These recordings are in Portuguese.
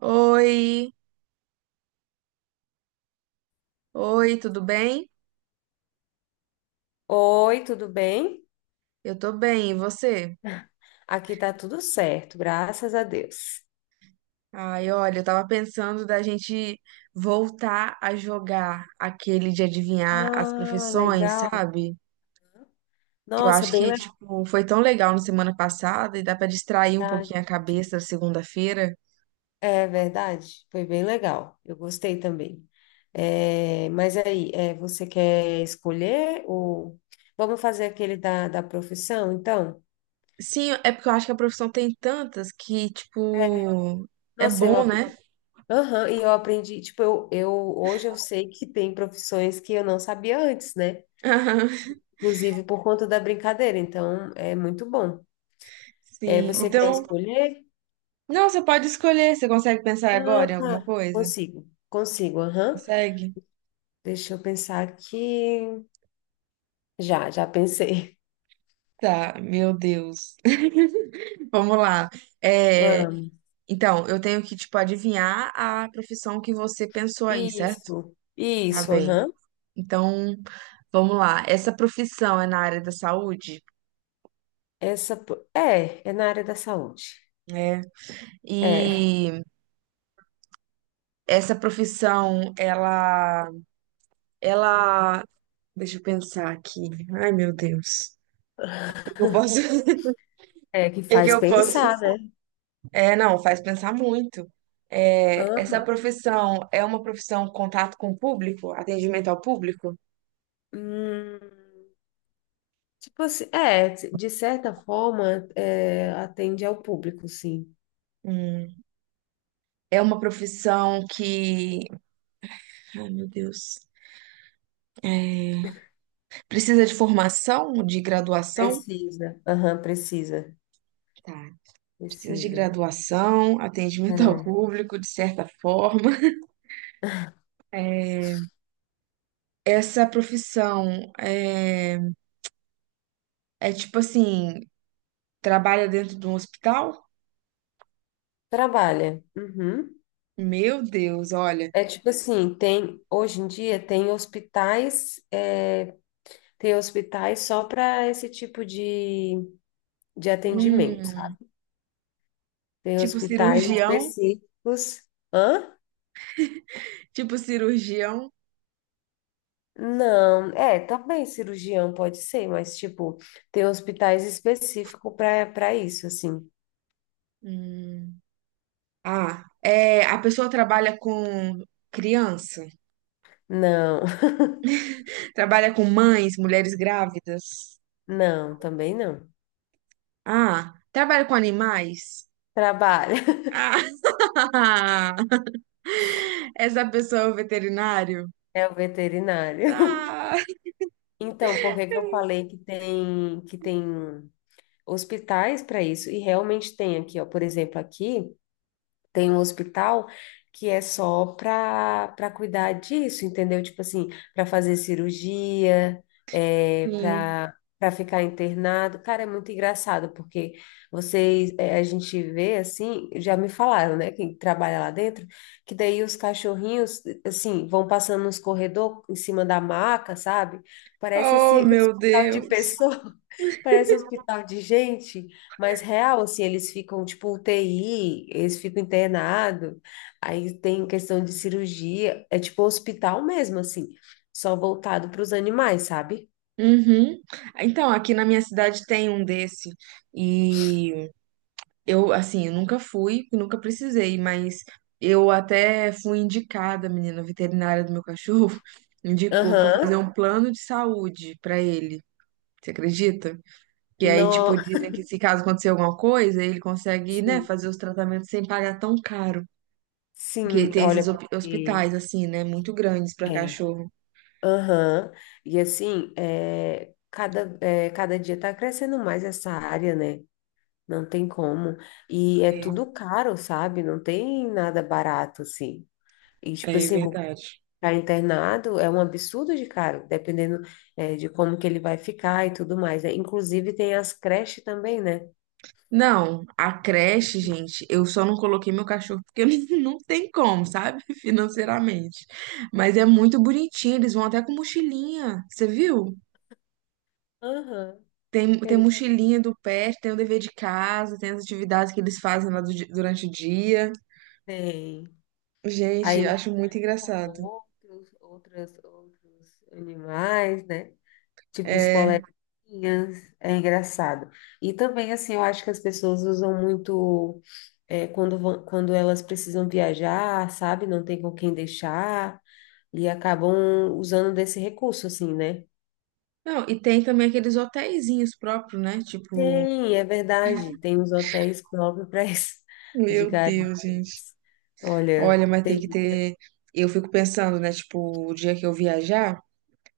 Oi, oi, tudo bem? Oi, tudo bem? Eu tô bem, e você? Aqui tá tudo certo, graças a Deus. Ai, olha, eu tava pensando da gente voltar a jogar aquele de adivinhar as Ah, profissões, legal. sabe? Que eu Nossa, acho bem que, tipo, foi tão legal na semana passada e dá pra distrair um legal. pouquinho a cabeça da segunda-feira. É verdade, foi bem legal. Eu gostei também. É, mas aí, é, você quer escolher ou vamos fazer aquele da profissão, então? Sim, é porque eu acho que a profissão tem tantas que, tipo, é Nossa, bom, né? Aham, e eu aprendi, tipo, eu hoje eu sei que tem profissões que eu não sabia antes, né? Inclusive por conta da brincadeira, então é muito bom. É, Sim. você quer Então, escolher? não, você pode escolher, você consegue pensar Ah, agora em alguma tá. coisa? Consigo, consigo, aham. Consegue? Deixa eu pensar aqui. Já pensei. Tá, meu Deus. Vamos lá. É, Vamos. então, eu tenho que, tipo, adivinhar a profissão que você pensou aí, certo? Isso, Tá isso, bem. aham. Então, vamos lá. Essa profissão é na área da saúde? É, é na área da saúde. É. É, E essa profissão, ela, deixa eu pensar aqui. Ai, meu Deus. O que eu posso? é que O que faz eu posso? pensar, né? É, não, faz pensar muito. É, essa Aham. profissão é uma profissão contato com o público, atendimento ao público? Hum, tipo assim, é, de certa forma, é, atende ao público, sim. Hum, é uma profissão que, ai meu Deus, é, precisa de formação, de graduação? Precisa, aham, precisa, Tá, precisa de precisa. graduação, atendimento ao É. público, de certa forma. É, essa profissão é, é tipo assim, trabalha dentro de um hospital? Trabalha. Uhum. Meu Deus, olha. É tipo assim, tem hoje em dia tem hospitais, é, tem hospitais só para esse tipo de atendimento, Hum, sabe? Tem tipo hospitais cirurgião, específicos. Hã? tipo cirurgião. Não, é, também cirurgião pode ser, mas tipo, tem hospitais específicos para isso, assim. Hum. Ah, é, a pessoa trabalha com criança? Não, Trabalha com mães, mulheres grávidas. não, também não. Ah, trabalha com animais. Trabalha, Ah, essa pessoa é o veterinário. é o veterinário. Ah, Então, por que eu falei que tem hospitais para isso. E realmente tem aqui, ó, por exemplo, aqui tem um hospital que é só para cuidar disso, entendeu? Tipo assim, para fazer cirurgia, é, sim. para ficar internado. Cara, é muito engraçado porque vocês, é, a gente vê assim, já me falaram, né, quem trabalha lá dentro, que daí os cachorrinhos assim vão passando nos corredores em cima da maca, sabe? Parece Oh, assim, meu hospital de Deus. pessoa. Parece hospital de gente. Mas real, assim, eles ficam tipo UTI, eles ficam internados, aí tem questão de cirurgia, é tipo hospital mesmo, assim, só voltado para os animais, sabe? Uhum. Então, aqui na minha cidade tem um desse. E eu, assim, eu nunca fui, nunca precisei, mas eu até fui indicada, menina, a veterinária do meu cachorro indicou pra eu fazer Aham, um plano de saúde pra ele. Você acredita? Que aí, tipo, No... dizem que se caso acontecer alguma coisa, ele consegue, né, Sim, fazer os tratamentos sem pagar tão caro. Porque sim, tem olha, esses hospitais, assim, né, muito grandes pra é, cachorro. aham. E assim, é, cada dia tá crescendo mais essa área, né? Não tem como, e é É, tudo caro, sabe? Não tem nada barato, assim. E, tipo é assim, verdade. para internado é um absurdo de caro, dependendo, de como que ele vai ficar e tudo mais, né? Inclusive tem as creches também, né? Não, a creche, gente, eu só não coloquei meu cachorro porque não tem como, sabe? Financeiramente. Mas é muito bonitinho, eles vão até com mochilinha, você viu? Aham, Tem, tem ele mochilinha do pet, tem o dever de casa, tem as atividades que eles fazem lá durante o dia. tem. Aí Gente, acho muito interage com engraçado. Outros animais, né? Tipo os É. coleguinhas, é engraçado. E também, assim, eu acho que as pessoas usam muito, quando vão, quando elas precisam viajar, sabe? Não tem com quem deixar, e acabam usando desse recurso, assim, né? Não, e tem também aqueles hotelzinhos próprios, né? Tipo, Tem, é verdade. Tem uns hotéis próprios para isso. meu Diga, ai, meu Deus, gente. Deus. Olha, Olha, mas tem que tem. ter. Eu fico pensando, né? Tipo, o dia que eu viajar,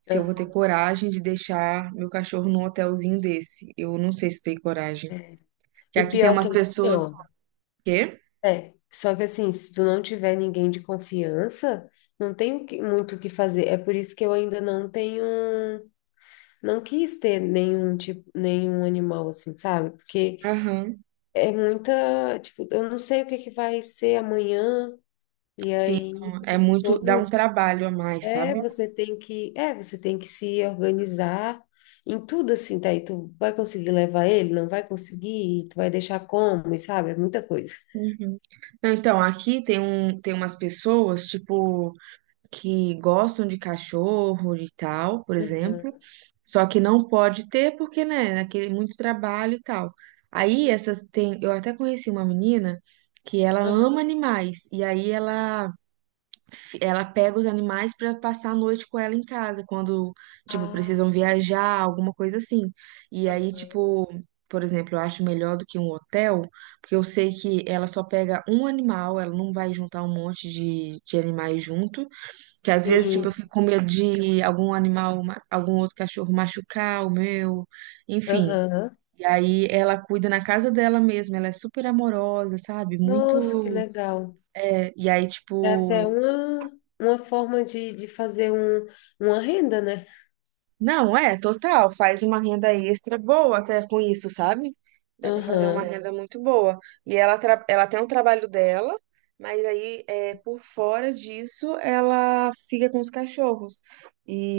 se eu vou ter Aham, coragem de deixar meu cachorro num hotelzinho desse. Eu não sei se tenho coragem. é. Que E aqui tem pior que umas assim, pessoas. ó. Quê? É, só que assim, se tu não tiver ninguém de confiança, não tem muito o que fazer. É por isso que eu ainda não tenho, não quis ter nenhum tipo, nenhum animal assim, sabe? Porque Aham. é muita, tipo, eu não sei o que vai ser amanhã, e Sim, aí não, é muito. todo Dá um um trabalho a mais, É, sabe? você tem que, é, você tem que se organizar em tudo assim, tá? E tu vai conseguir levar ele, não vai conseguir, tu vai deixar como, e sabe? É muita coisa. Uhum. Não, então, aqui tem um, tem umas pessoas, tipo, que gostam de cachorro e tal, por exemplo. Aham, Só que não pode ter porque, né, aquele muito trabalho e tal. Aí essas tem, eu até conheci uma menina que ela aham. ama animais e aí ela pega os animais para passar a noite com ela em casa, quando, tipo, Ah, precisam viajar, alguma coisa assim. E aí, aham. tipo, por exemplo, eu acho melhor do que um hotel, porque eu sei que ela só pega um animal, ela não vai juntar um monte de animais junto, que às vezes, tipo, eu Sim, fico com medo de algum animal, algum outro cachorro machucar o meu, enfim. aham. E aí ela cuida na casa dela mesma, ela é super amorosa, sabe? Nossa, que Muito. legal. É, e aí, É até tipo, uma forma de fazer um, uma renda, né? não, é, total. Faz uma renda extra boa até com isso, sabe? Dá pra fazer uma É. Aham. renda muito boa. E ela, ela tem um trabalho dela, mas aí é, por fora disso ela fica com os cachorros.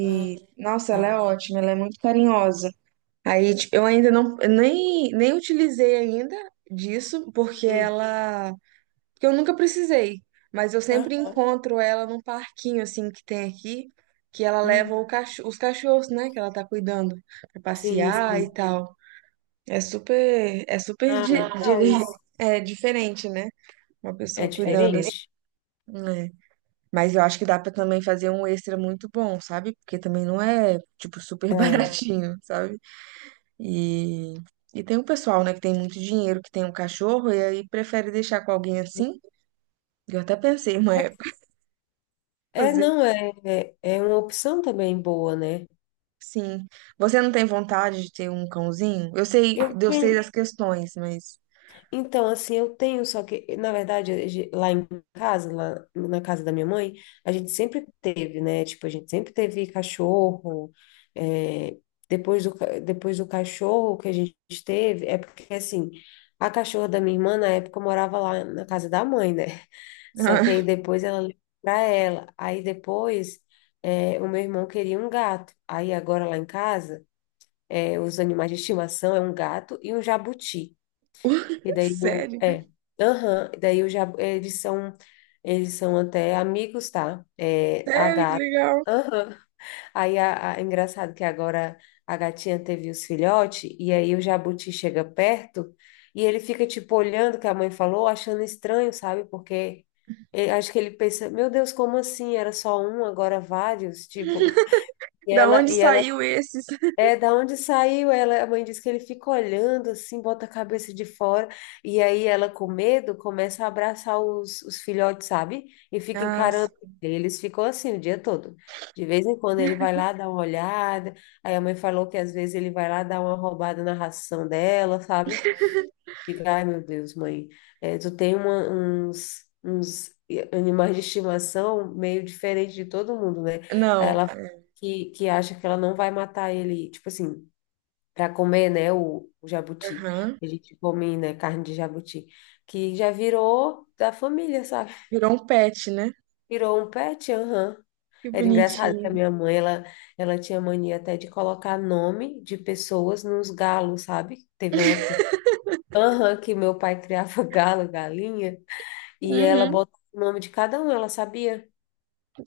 Ah, nossa, ela é legal. ótima, ela é muito carinhosa. Aí, tipo, eu ainda nem utilizei ainda disso, porque Sim. ela porque eu nunca precisei, mas eu sempre Aham. encontro ela num parquinho assim que tem aqui, que ela leva Hum. Os cachorros, né, que ela tá cuidando pra Sim, passear e sim. tal. É super, é super Ah, di- legal dire- isso. é diferente, né? Uma É pessoa É cuidando assim, diferente? diferente, né? Mas eu acho que dá pra também fazer um extra muito bom, sabe? Porque também não é tipo super baratinho, sabe? E E tem um pessoal, né, que tem muito dinheiro, que tem um cachorro e aí prefere deixar com alguém assim. Eu até pensei uma É. época, É, fazer. não, é, é é uma opção também boa, né? Sim. Você não tem vontade de ter um cãozinho? Eu Eu sei tenho, das questões, mas. então, assim, eu tenho, só que, na verdade, lá em casa, lá na casa da minha mãe, a gente sempre teve, né? Tipo, a gente sempre teve cachorro, é, depois depois do cachorro que a gente teve, é porque, assim, a cachorra da minha irmã, na época, morava lá na casa da mãe, né? Só que aí depois ela levou pra ela, aí depois, é, o meu irmão queria um gato, aí agora lá em casa é, os animais de estimação é um gato e um jabuti. E daí Sério? Aham, e daí o jabu, eles são até amigos, tá? É, a Sério, que gata. legal. Aham. Aí é engraçado que agora a gatinha teve os filhotes e aí o jabuti chega perto e ele fica tipo olhando o que a mãe falou, achando estranho, sabe? Porque acho que ele pensa, meu Deus, como assim? Era só um, agora vários, tipo. E Da ela onde e ela saiu esses? é, da onde saiu ela? A mãe disse que ele fica olhando assim, bota a cabeça de fora, e aí ela, com medo, começa a abraçar os filhotes, sabe? E fica Ah, encarando sim, ele. Eles ficam assim o dia todo. De vez em quando ele vai lá dar uma olhada, aí a mãe falou que às vezes ele vai lá dar uma roubada na ração dela, sabe? Fica, ai meu Deus, mãe, é, tu tem uns animais de estimação meio diferente de todo mundo, né? Aí não. ela que acha que ela não vai matar ele, tipo assim para comer, né, o jabuti. Aham. A gente come, né, carne de jabuti, que já virou da família, sabe? Virou um pet, né? Virou um pet, aham. Que Era engraçado que a bonitinho. minha mãe, ela tinha mania até de colocar nome de pessoas nos galos, sabe? Teve uma época, aham, que meu pai criava galo, galinha, e ela Uhum. botava o nome de cada um, ela sabia.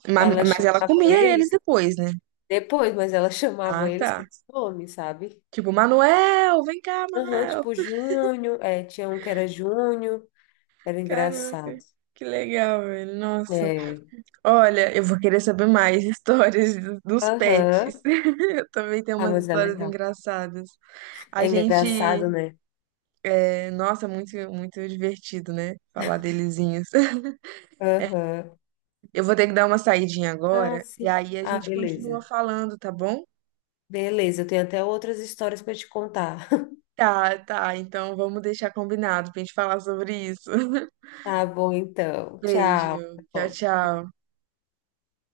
Ma- Ela Mas, ela chamava comia eles eles depois, né? depois, mas ela chamava Ah, eles tá. pelo nome, sabe? Tipo, Manuel, vem cá, Aham, Manuel. tipo Júnior, é, tinha um que era Júnior. Era Caraca, engraçado. que legal, velho. Nossa. É. Olha, eu vou querer saber mais histórias dos Aham. pets. Eu também tenho Ah, umas mas é histórias legal. engraçadas. A É gente, engraçado, né? é, nossa, muito divertido, né? Falar delezinhos. Aham. Eu vou ter que dar uma saidinha Ah, agora e sim. aí a Ah, gente continua beleza. falando, tá bom? Beleza, eu tenho até outras histórias para te contar. Tá, tá. Então vamos deixar combinado pra gente falar sobre isso. Tá bom, então. Tchau. Beijo. Até Tchau, logo. tchau.